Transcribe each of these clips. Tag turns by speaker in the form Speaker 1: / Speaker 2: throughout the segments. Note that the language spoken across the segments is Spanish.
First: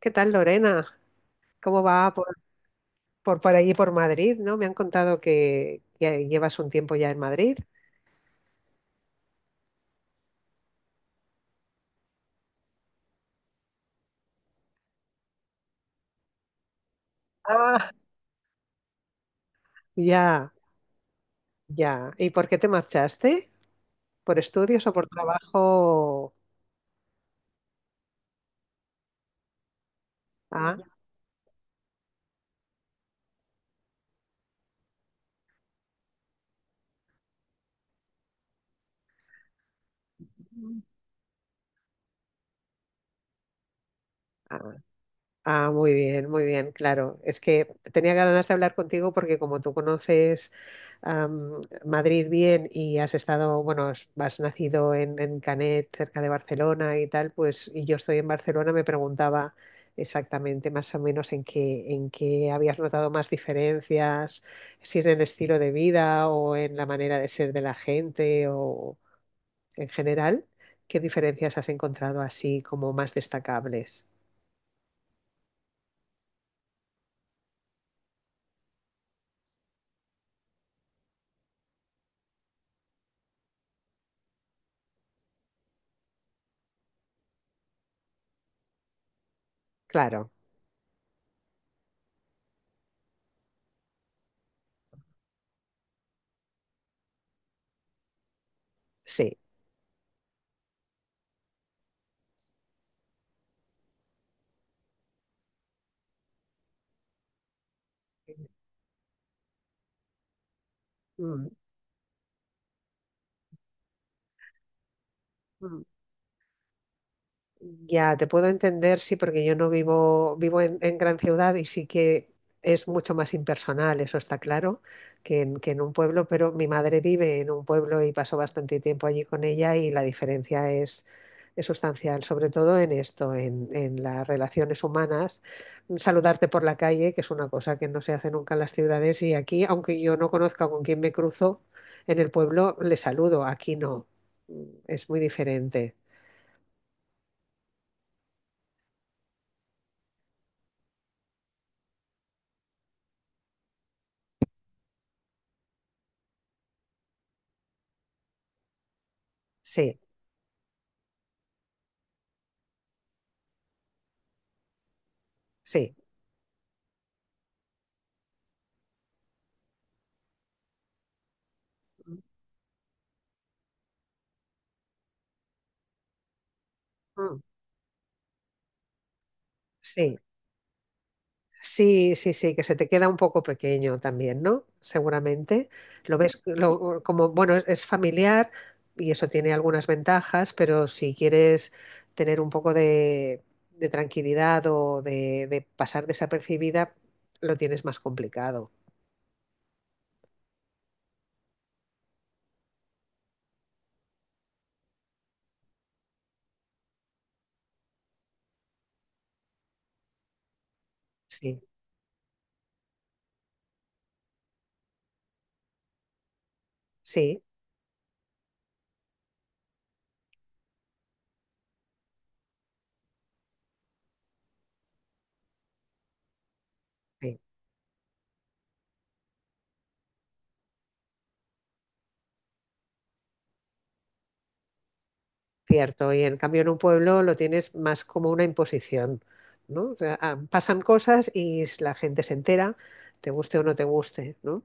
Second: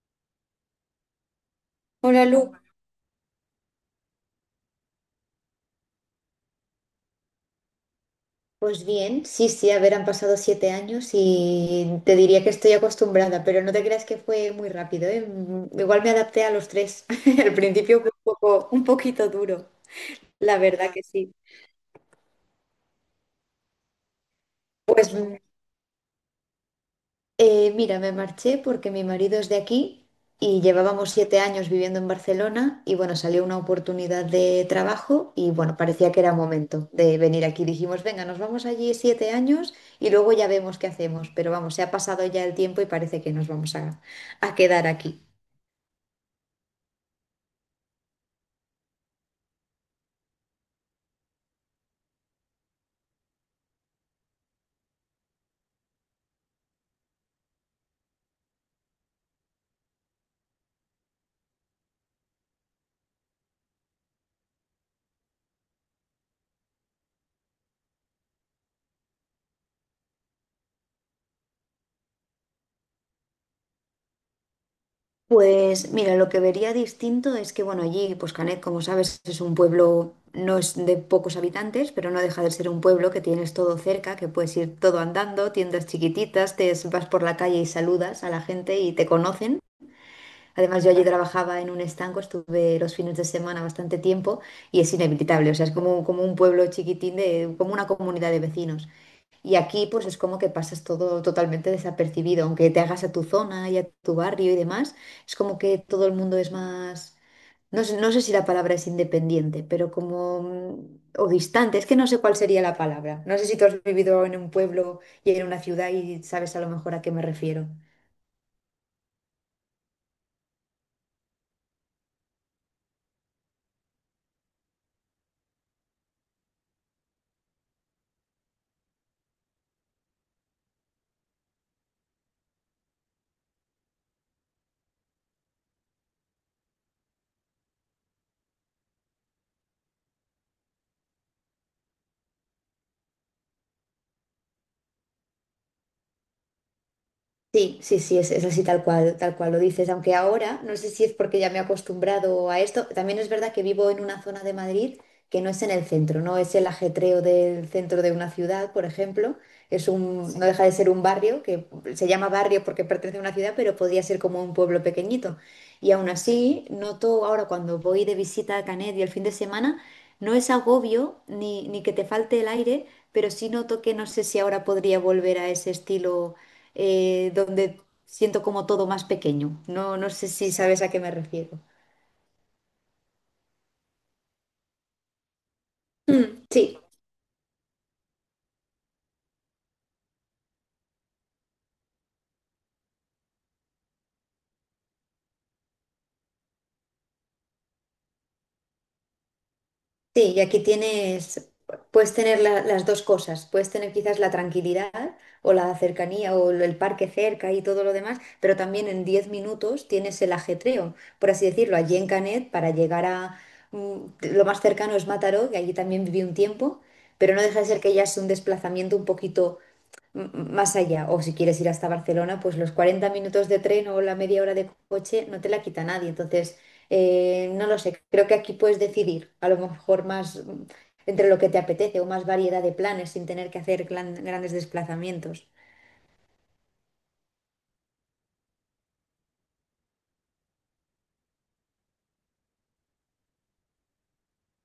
Speaker 1: ¿Qué tal, Lorena? ¿Cómo va
Speaker 2: Hola
Speaker 1: por,
Speaker 2: Lu.
Speaker 1: por, por ahí, por Madrid? ¿No? Me han contado que llevas un tiempo ya en Madrid.
Speaker 2: Pues bien, sí, sí, a ver, han pasado 7 años y te diría que estoy acostumbrada, pero no te creas que fue muy rápido, ¿eh? Igual me adapté a los tres. Al
Speaker 1: Ah,
Speaker 2: principio fue un poquito duro,
Speaker 1: ya,
Speaker 2: la verdad que sí.
Speaker 1: ya. ¿Y por qué te marchaste? ¿Por estudios o por
Speaker 2: Pues
Speaker 1: trabajo?
Speaker 2: Mira, me marché porque mi marido es de aquí y
Speaker 1: Ah,
Speaker 2: llevábamos 7 años viviendo en Barcelona. Y bueno, salió una oportunidad de trabajo y bueno, parecía que era momento de venir aquí. Dijimos, venga, nos vamos allí 7 años y luego ya vemos qué hacemos, pero vamos, se ha pasado ya el tiempo y parece que nos vamos a
Speaker 1: ah,
Speaker 2: quedar aquí.
Speaker 1: ah, muy bien, claro. Es que tenía ganas de hablar contigo porque como tú conoces Madrid bien y has estado, bueno, has nacido en Canet, cerca de Barcelona y tal, pues y yo estoy en Barcelona, me preguntaba exactamente más o menos en en qué habías notado más diferencias, si en el estilo de vida o en la manera de ser de la gente o en general, ¿qué diferencias has encontrado así como más destacables?
Speaker 2: Pues mira, lo que vería distinto es que, bueno, allí, pues Canet, como sabes, es un pueblo, no es de pocos habitantes, pero no deja de ser un pueblo que tienes todo cerca, que puedes ir todo andando, tiendas chiquititas, vas por la calle y saludas a la gente y te conocen.
Speaker 1: Claro,
Speaker 2: Además, yo allí trabajaba en un estanco, estuve los fines de semana bastante tiempo, y es inevitable, o sea, es como un pueblo chiquitín de, como una comunidad de vecinos.
Speaker 1: sí.
Speaker 2: Y aquí pues es como que pasas todo totalmente desapercibido, aunque te hagas a tu zona y a tu barrio y demás, es como que todo el mundo es más, no sé, no sé si la palabra es independiente, pero como, o
Speaker 1: Mm,
Speaker 2: distante, es que no sé cuál sería la palabra. No sé si tú has vivido en un pueblo y en una
Speaker 1: mm.
Speaker 2: ciudad y sabes a lo mejor a qué me refiero.
Speaker 1: Ya, te puedo entender, sí, porque yo no vivo, vivo en gran ciudad y sí que es mucho más impersonal, eso está claro, que en un pueblo, pero mi madre vive en un pueblo y pasó bastante tiempo allí con ella y la es sustancial, sobre todo en esto, en las relaciones humanas. Saludarte por la calle, que es una cosa que no se hace nunca en las ciudades y aquí, aunque yo no conozca con quién me cruzo, en el pueblo le saludo, aquí no. Mm, es muy diferente.
Speaker 2: Sí, sí, sí, es así tal cual lo dices, aunque ahora no sé si es porque ya me he acostumbrado a esto. También es verdad que vivo en una zona de Madrid que no es en el centro, no es el ajetreo del centro de una ciudad, por ejemplo, es
Speaker 1: Sí,
Speaker 2: un, no deja de ser un barrio que se llama barrio porque pertenece a una ciudad, pero podría ser como un pueblo pequeñito. Y
Speaker 1: sí.
Speaker 2: aún así, noto ahora cuando voy de visita a Canet y el fin de semana, no es agobio ni, ni que te falte el aire, pero sí noto que no sé si ahora podría volver a ese estilo
Speaker 1: Mm.
Speaker 2: donde siento como todo más pequeño. No, no
Speaker 1: Sí,
Speaker 2: sé si sabes a qué me refiero.
Speaker 1: sí, sí, sí, que se te queda un poco pequeño también, ¿no? Seguramente. Lo ves
Speaker 2: Mm, sí,
Speaker 1: como, bueno, es familiar y eso tiene algunas ventajas, pero si quieres tener un poco de tranquilidad de pasar desapercibida, lo tienes más complicado.
Speaker 2: sí, y aquí tienes, puedes tener las dos cosas. Puedes tener quizás la tranquilidad o la cercanía o el parque cerca y todo lo demás, pero también en 10 minutos tienes el ajetreo, por así
Speaker 1: Sí,
Speaker 2: decirlo. Allí en Canet, para llegar a mm, lo más cercano es Mataró, que allí también viví un tiempo. Pero
Speaker 1: sí,
Speaker 2: no deja de ser que ya es un desplazamiento un poquito más allá. O si quieres ir hasta Barcelona, pues los 40 minutos de tren o la media hora de coche no te la quita nadie. Entonces,
Speaker 1: sí,
Speaker 2: no lo sé, creo que aquí puedes decidir a lo mejor más, entre lo que te apetece o más variedad de planes sin tener que hacer grandes desplazamientos.
Speaker 1: cierto. Y en cambio en un pueblo lo tienes más como una imposición, ¿no? O sea, ah, pasan cosas y la gente se entera, te guste o no te guste, ¿no?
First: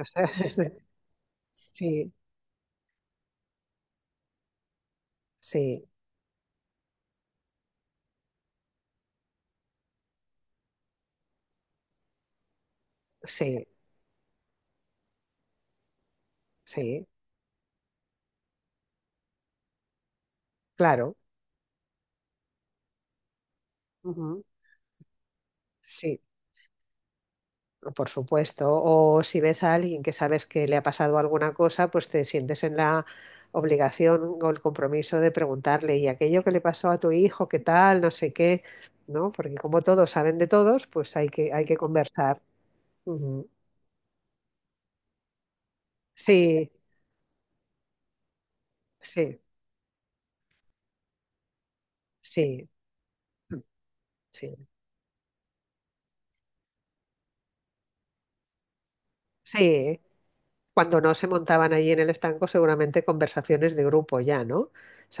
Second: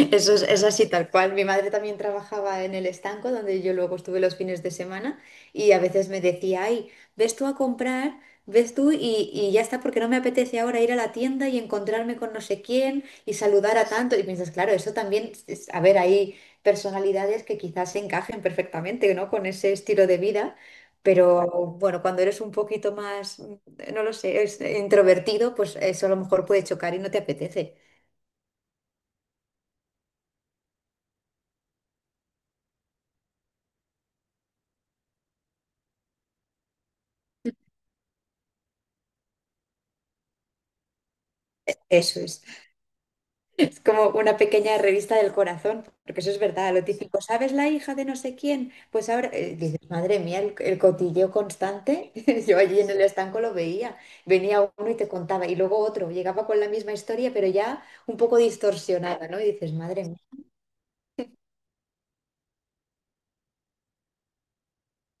Speaker 1: O sea,
Speaker 2: Eso es así tal cual. Mi madre también
Speaker 1: sí,
Speaker 2: trabajaba en el estanco donde yo luego estuve los fines de semana, y a
Speaker 1: sí,
Speaker 2: veces me decía, ay, ves tú a comprar, ves tú, y ya está porque no me apetece ahora ir a la tienda y encontrarme con no sé quién y
Speaker 1: sí,
Speaker 2: saludar a tanto. Y piensas, claro, eso también, a ver, hay
Speaker 1: sí,
Speaker 2: personalidades que quizás se encajen perfectamente, ¿no? Con ese estilo de vida.
Speaker 1: claro.
Speaker 2: Pero bueno, cuando eres un poquito más, no lo sé,
Speaker 1: Ujú.
Speaker 2: es introvertido, pues eso a lo
Speaker 1: Sí,
Speaker 2: mejor puede chocar y no te apetece.
Speaker 1: por supuesto. O si ves a alguien que sabes que le ha pasado alguna cosa, pues te sientes en la obligación o el compromiso de preguntarle, ¿y aquello que le pasó a tu hijo, qué tal, no sé qué? ¿No? Porque como todos saben de todos, pues hay que
Speaker 2: Eso
Speaker 1: conversar.
Speaker 2: es.
Speaker 1: Ujú.
Speaker 2: Es como una pequeña revista del corazón, porque eso es
Speaker 1: Sí,
Speaker 2: verdad, lo típico, ¿sabes la hija de no sé quién? Pues ahora,
Speaker 1: sí,
Speaker 2: dices, madre mía, el cotilleo constante. Yo
Speaker 1: sí,
Speaker 2: allí en el estanco lo veía, venía
Speaker 1: sí,
Speaker 2: uno y te contaba, y luego otro, llegaba con la misma historia, pero ya un poco distorsionada, ¿no? Y dices,
Speaker 1: sí,
Speaker 2: madre mía.
Speaker 1: cuando no se montaban allí en el estanco, seguramente conversaciones de grupo ya, ¿no?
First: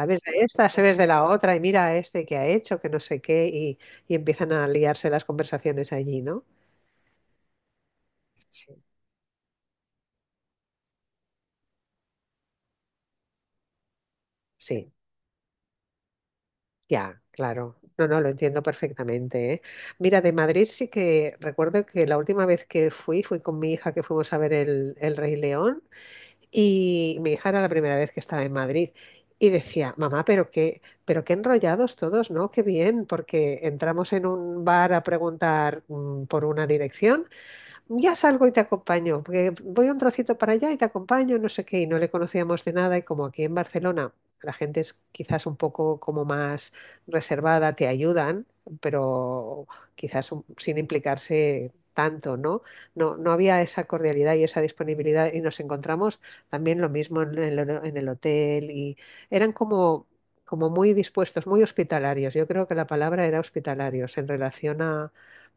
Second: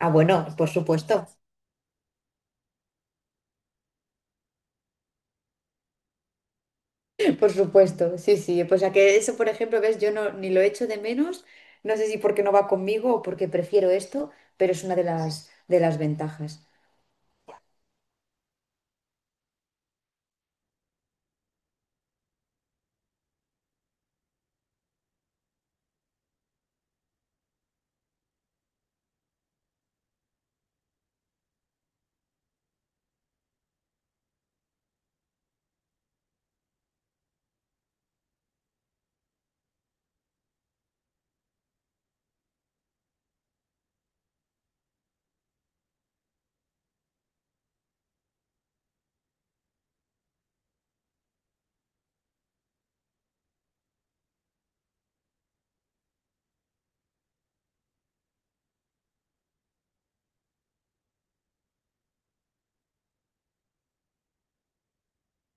Speaker 2: Ah,
Speaker 1: de
Speaker 2: bueno,
Speaker 1: esta?
Speaker 2: por
Speaker 1: ¿Sabes de la
Speaker 2: supuesto.
Speaker 1: otra? Y mira a este que ha hecho, que no sé qué, y empiezan a liarse las conversaciones allí, ¿no?
Speaker 2: Por supuesto, sí,
Speaker 1: Sí.
Speaker 2: sí, pues a que eso, por ejemplo, ves, yo no, ni lo echo de menos, no sé si porque no va conmigo o porque prefiero esto, pero es
Speaker 1: Sí,
Speaker 2: una de las ventajas.
Speaker 1: ya, claro. No, no, lo entiendo perfectamente, ¿eh? Mira, de Madrid sí que recuerdo que la última vez que fui con mi hija que fuimos a ver el Rey León. Y mi hija era la primera vez que estaba en Madrid y decía, mamá, pero qué enrollados todos, ¿no? Qué bien, porque entramos en un bar a preguntar por una dirección. Ya salgo y te acompaño, porque voy un trocito para allá y te acompaño, no sé qué, y no le conocíamos de nada, y como aquí en Barcelona la gente es quizás un poco como más reservada, te ayudan, pero quizás sin implicarse tanto, ¿no? No, no había esa cordialidad y esa disponibilidad, y nos encontramos también lo mismo en en el hotel, y eran como... como muy dispuestos, muy hospitalarios. Yo creo que la palabra era hospitalarios en relación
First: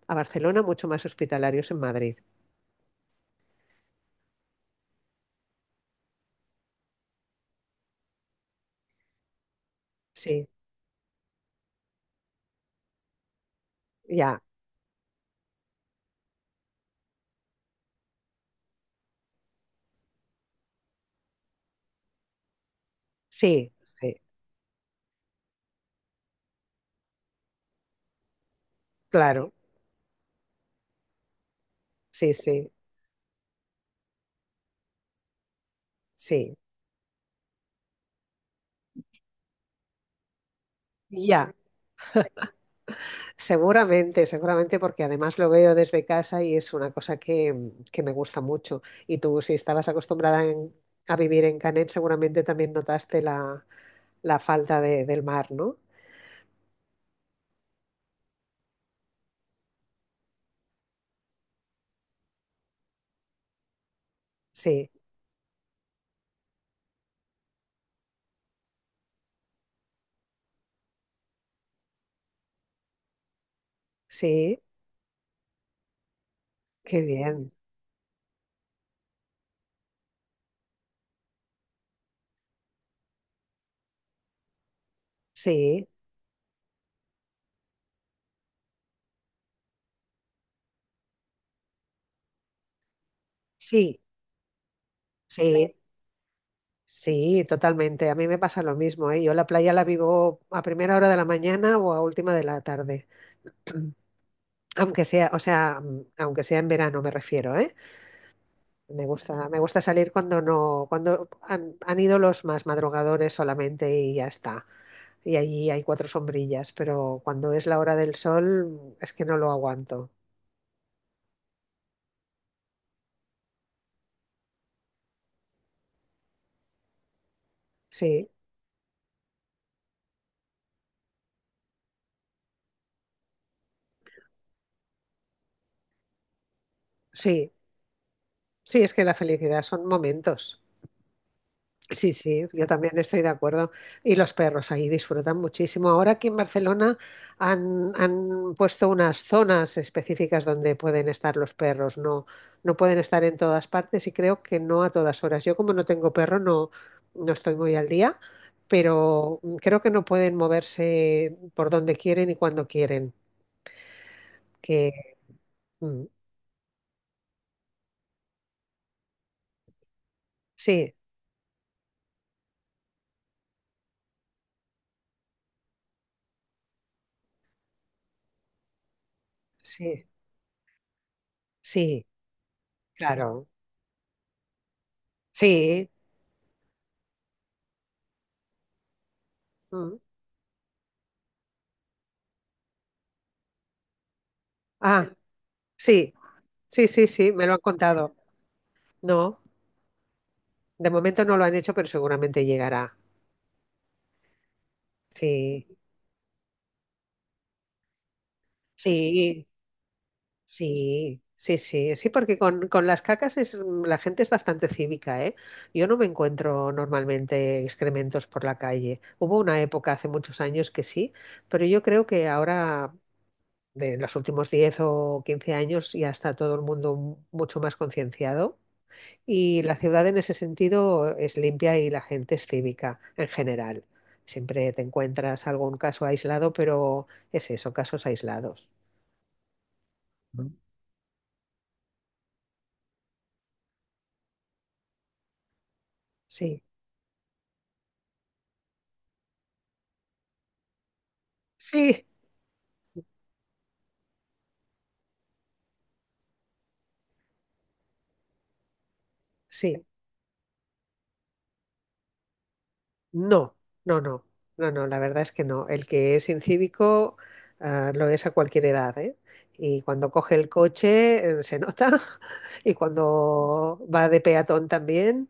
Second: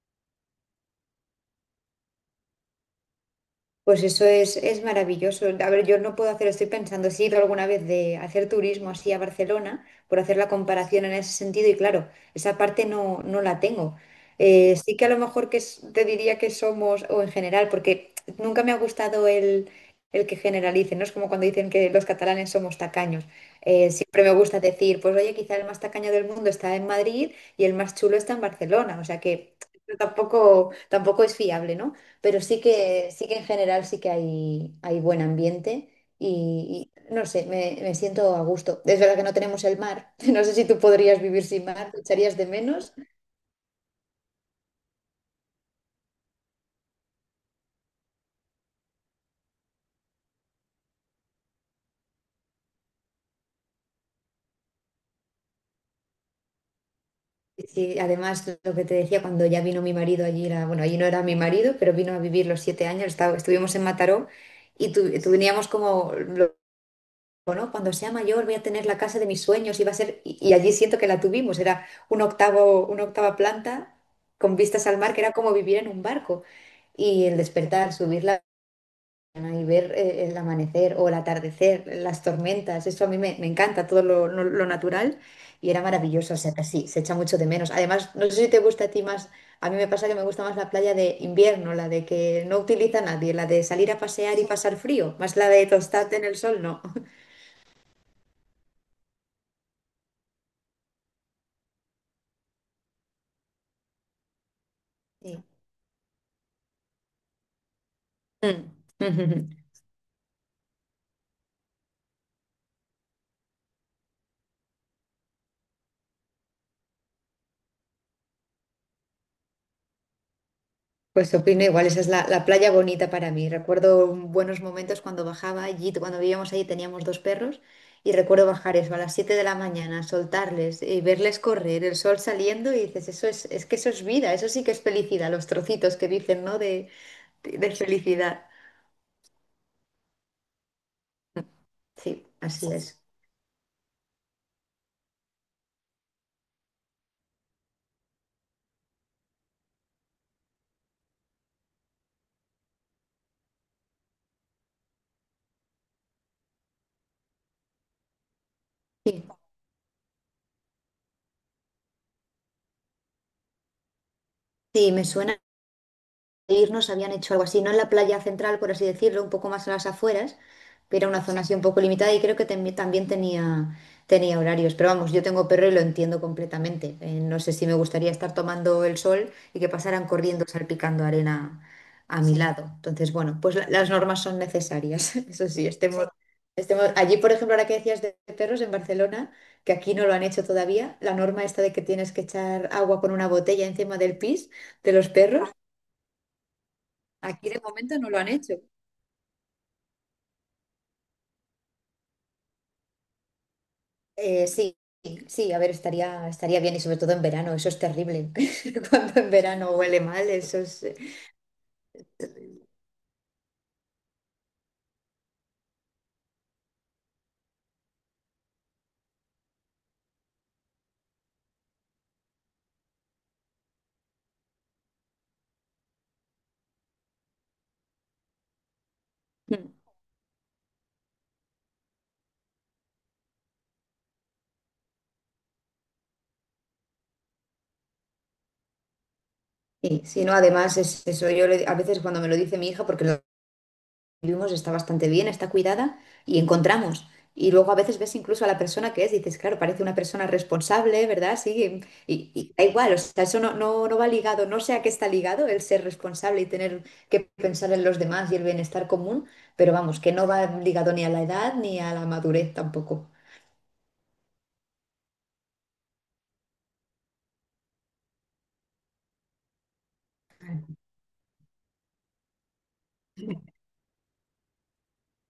Speaker 1: a Barcelona, mucho más hospitalarios en Madrid.
Speaker 2: Pues eso es maravilloso. A ver, yo no puedo hacer, estoy pensando, si he ido alguna vez de hacer turismo así a Barcelona, por hacer
Speaker 1: Sí,
Speaker 2: la comparación en ese sentido, y claro, esa parte no, no la tengo.
Speaker 1: ya,
Speaker 2: Sí que a lo mejor te diría que somos, o en general, porque nunca me ha gustado el que generalicen, ¿no? Es como cuando dicen que los catalanes somos tacaños.
Speaker 1: sí, sí,
Speaker 2: Siempre me gusta decir, pues oye, quizá el más tacaño del mundo está en Madrid y el más chulo está en Barcelona, o sea
Speaker 1: claro,
Speaker 2: que tampoco, tampoco es fiable, ¿no?
Speaker 1: sí,
Speaker 2: Pero sí
Speaker 1: sí,
Speaker 2: que, sí que en general sí que hay buen ambiente
Speaker 1: sí,
Speaker 2: y no sé, me siento a gusto. Es verdad que no tenemos el mar. No sé si tú podrías vivir
Speaker 1: ya,
Speaker 2: sin mar, ¿te echarías de menos?
Speaker 1: seguramente, seguramente, porque además lo veo desde casa y es una cosa que me gusta mucho. Y tú, si estabas acostumbrada a vivir en Canet, seguramente también notaste la falta del mar, ¿no?
Speaker 2: Y sí, además, lo que te decía, cuando ya vino mi marido allí, era, bueno, allí no era mi marido, pero vino a vivir los 7 años, estuvimos en Mataró
Speaker 1: Sí,
Speaker 2: y teníamos como ¿no? Cuando sea mayor voy a tener la casa de mis sueños y va a ser, y allí siento que la tuvimos, era una octava planta con
Speaker 1: sí,
Speaker 2: vistas al mar, que era como vivir en un barco.
Speaker 1: qué
Speaker 2: Y el
Speaker 1: bien,
Speaker 2: despertar, subir la ventana y ver, el amanecer o el atardecer, las tormentas, eso a mí me encanta, todo lo natural, y era
Speaker 1: sí,
Speaker 2: maravilloso, o sea que sí, se echa mucho de menos. Además, no sé si te gusta a ti más, a mí me pasa que me gusta más la playa de invierno, la de que no utiliza nadie, la de salir a
Speaker 1: sí,
Speaker 2: pasear y pasar frío, más la de
Speaker 1: sí.
Speaker 2: tostarte en el sol, no.
Speaker 1: Sí, totalmente. A mí me pasa lo mismo, ¿eh? Yo la playa la vivo a primera hora de la mañana o a última de la tarde. Aunque sea, o sea, aunque sea en verano me refiero, ¿eh?
Speaker 2: Mm.
Speaker 1: Me
Speaker 2: Ujujujú.
Speaker 1: gusta salir cuando no, cuando han ido los más madrugadores solamente y ya está. Y allí hay cuatro sombrillas, pero cuando es la hora del sol es que no lo aguanto.
Speaker 2: Pues opino igual, esa es la playa bonita para mí. Recuerdo buenos momentos cuando bajaba allí, cuando vivíamos allí teníamos dos perros, y
Speaker 1: Sí,
Speaker 2: recuerdo bajar eso a las 7 de la mañana, soltarles y verles correr, el sol saliendo, y dices, eso es que eso es vida, eso sí que es felicidad, los trocitos que dicen, ¿no? De,
Speaker 1: sí,
Speaker 2: de de felicidad.
Speaker 1: sí, es que la felicidad son momentos. Sí,
Speaker 2: Sí,
Speaker 1: sí, yo
Speaker 2: así
Speaker 1: también
Speaker 2: es.
Speaker 1: estoy de acuerdo. Y los perros ahí disfrutan muchísimo. Ahora aquí en Barcelona han puesto unas zonas específicas donde pueden estar los perros. No, no pueden estar en todas partes y creo que no a todas horas. Yo como no tengo perro no, no estoy muy al día,
Speaker 2: Sí,
Speaker 1: pero creo que no pueden moverse por donde quieren y cuando quieren. Que
Speaker 2: sí, me suena.
Speaker 1: mm,
Speaker 2: Irnos habían hecho algo así, no en la playa central, por así decirlo, un poco más a las afueras,
Speaker 1: sí,
Speaker 2: pero una zona así un poco limitada, y creo que también tenía horarios. Pero vamos, yo tengo perro y lo entiendo completamente. No sé si me gustaría estar tomando el sol y que pasaran
Speaker 1: sí,
Speaker 2: corriendo salpicando arena
Speaker 1: sí,
Speaker 2: a mi, sí, lado. Entonces, bueno,
Speaker 1: claro.
Speaker 2: pues las normas son necesarias. Eso sí,
Speaker 1: Sí.
Speaker 2: estemos, sí. Estemos. Allí, por ejemplo, ahora que decías de perros en Barcelona, que aquí
Speaker 1: Mm.
Speaker 2: no lo han hecho todavía, la norma esta de que tienes que echar agua con una botella encima del pis de los
Speaker 1: Ah,
Speaker 2: perros.
Speaker 1: sí, sí, sí, sí, me
Speaker 2: Aquí
Speaker 1: lo han
Speaker 2: de momento no
Speaker 1: contado.
Speaker 2: lo han hecho.
Speaker 1: No, de momento no lo han hecho, pero seguramente llegará.
Speaker 2: Sí, sí, a
Speaker 1: Sí,
Speaker 2: ver, estaría bien, y sobre todo en verano, eso es terrible. Cuando en
Speaker 1: sí,
Speaker 2: verano huele mal, eso es.
Speaker 1: sí, sí, sí, sí, porque con las cacas es, la gente es bastante cívica, ¿eh? Yo no me encuentro normalmente excrementos por la calle. Hubo una época hace muchos años que sí, pero yo creo que ahora, de los últimos 10 o 15 años, ya está todo el mundo mucho más concienciado. Y la ciudad en ese sentido es limpia y la gente es cívica en general. Siempre te encuentras algún caso aislado, pero es eso, casos aislados.
Speaker 2: Y si no,
Speaker 1: ¿No?
Speaker 2: además, es eso, yo a veces cuando me lo dice mi hija, porque lo vivimos, está bastante bien, está cuidada y
Speaker 1: Sí,
Speaker 2: encontramos. Y luego a veces ves incluso a la persona que es, dices, claro, parece una persona responsable, ¿verdad? Sí,
Speaker 1: sí,
Speaker 2: y da igual, o sea, eso no, no, no va ligado, no sé a qué está ligado el ser responsable y tener que pensar en los demás y el bienestar común, pero
Speaker 1: sí.
Speaker 2: vamos, que no va ligado ni a la edad ni a la madurez tampoco.
Speaker 1: No, no, no, no, la verdad es que no. El que es incívico, lo es a cualquier edad, ¿eh? Y cuando coge el coche, se nota. Y cuando va de peatón también,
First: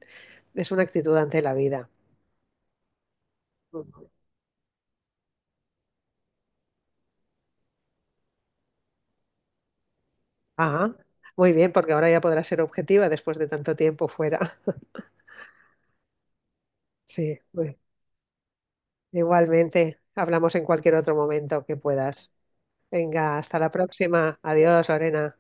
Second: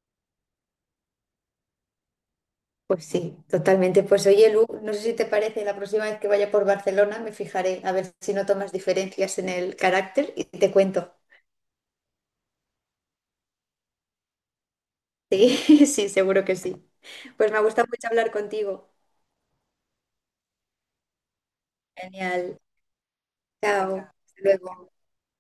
Speaker 1: es una actitud ante la vida.
Speaker 2: Pues sí, totalmente. Pues oye, Lu, no sé si te parece, la próxima vez que vaya por Barcelona me fijaré a ver si no tomas diferencias en el carácter y te
Speaker 1: Ah,
Speaker 2: cuento.
Speaker 1: muy bien, porque ahora ya podrá ser objetiva después de tanto tiempo fuera.
Speaker 2: Sí, sí, seguro que sí.
Speaker 1: Sí,
Speaker 2: Pues me ha gustado mucho hablar contigo.
Speaker 1: igualmente, hablamos en cualquier otro momento que puedas.
Speaker 2: Genial.
Speaker 1: Venga, hasta la
Speaker 2: Chao. Hasta
Speaker 1: próxima. Adiós,
Speaker 2: luego.
Speaker 1: Lorena.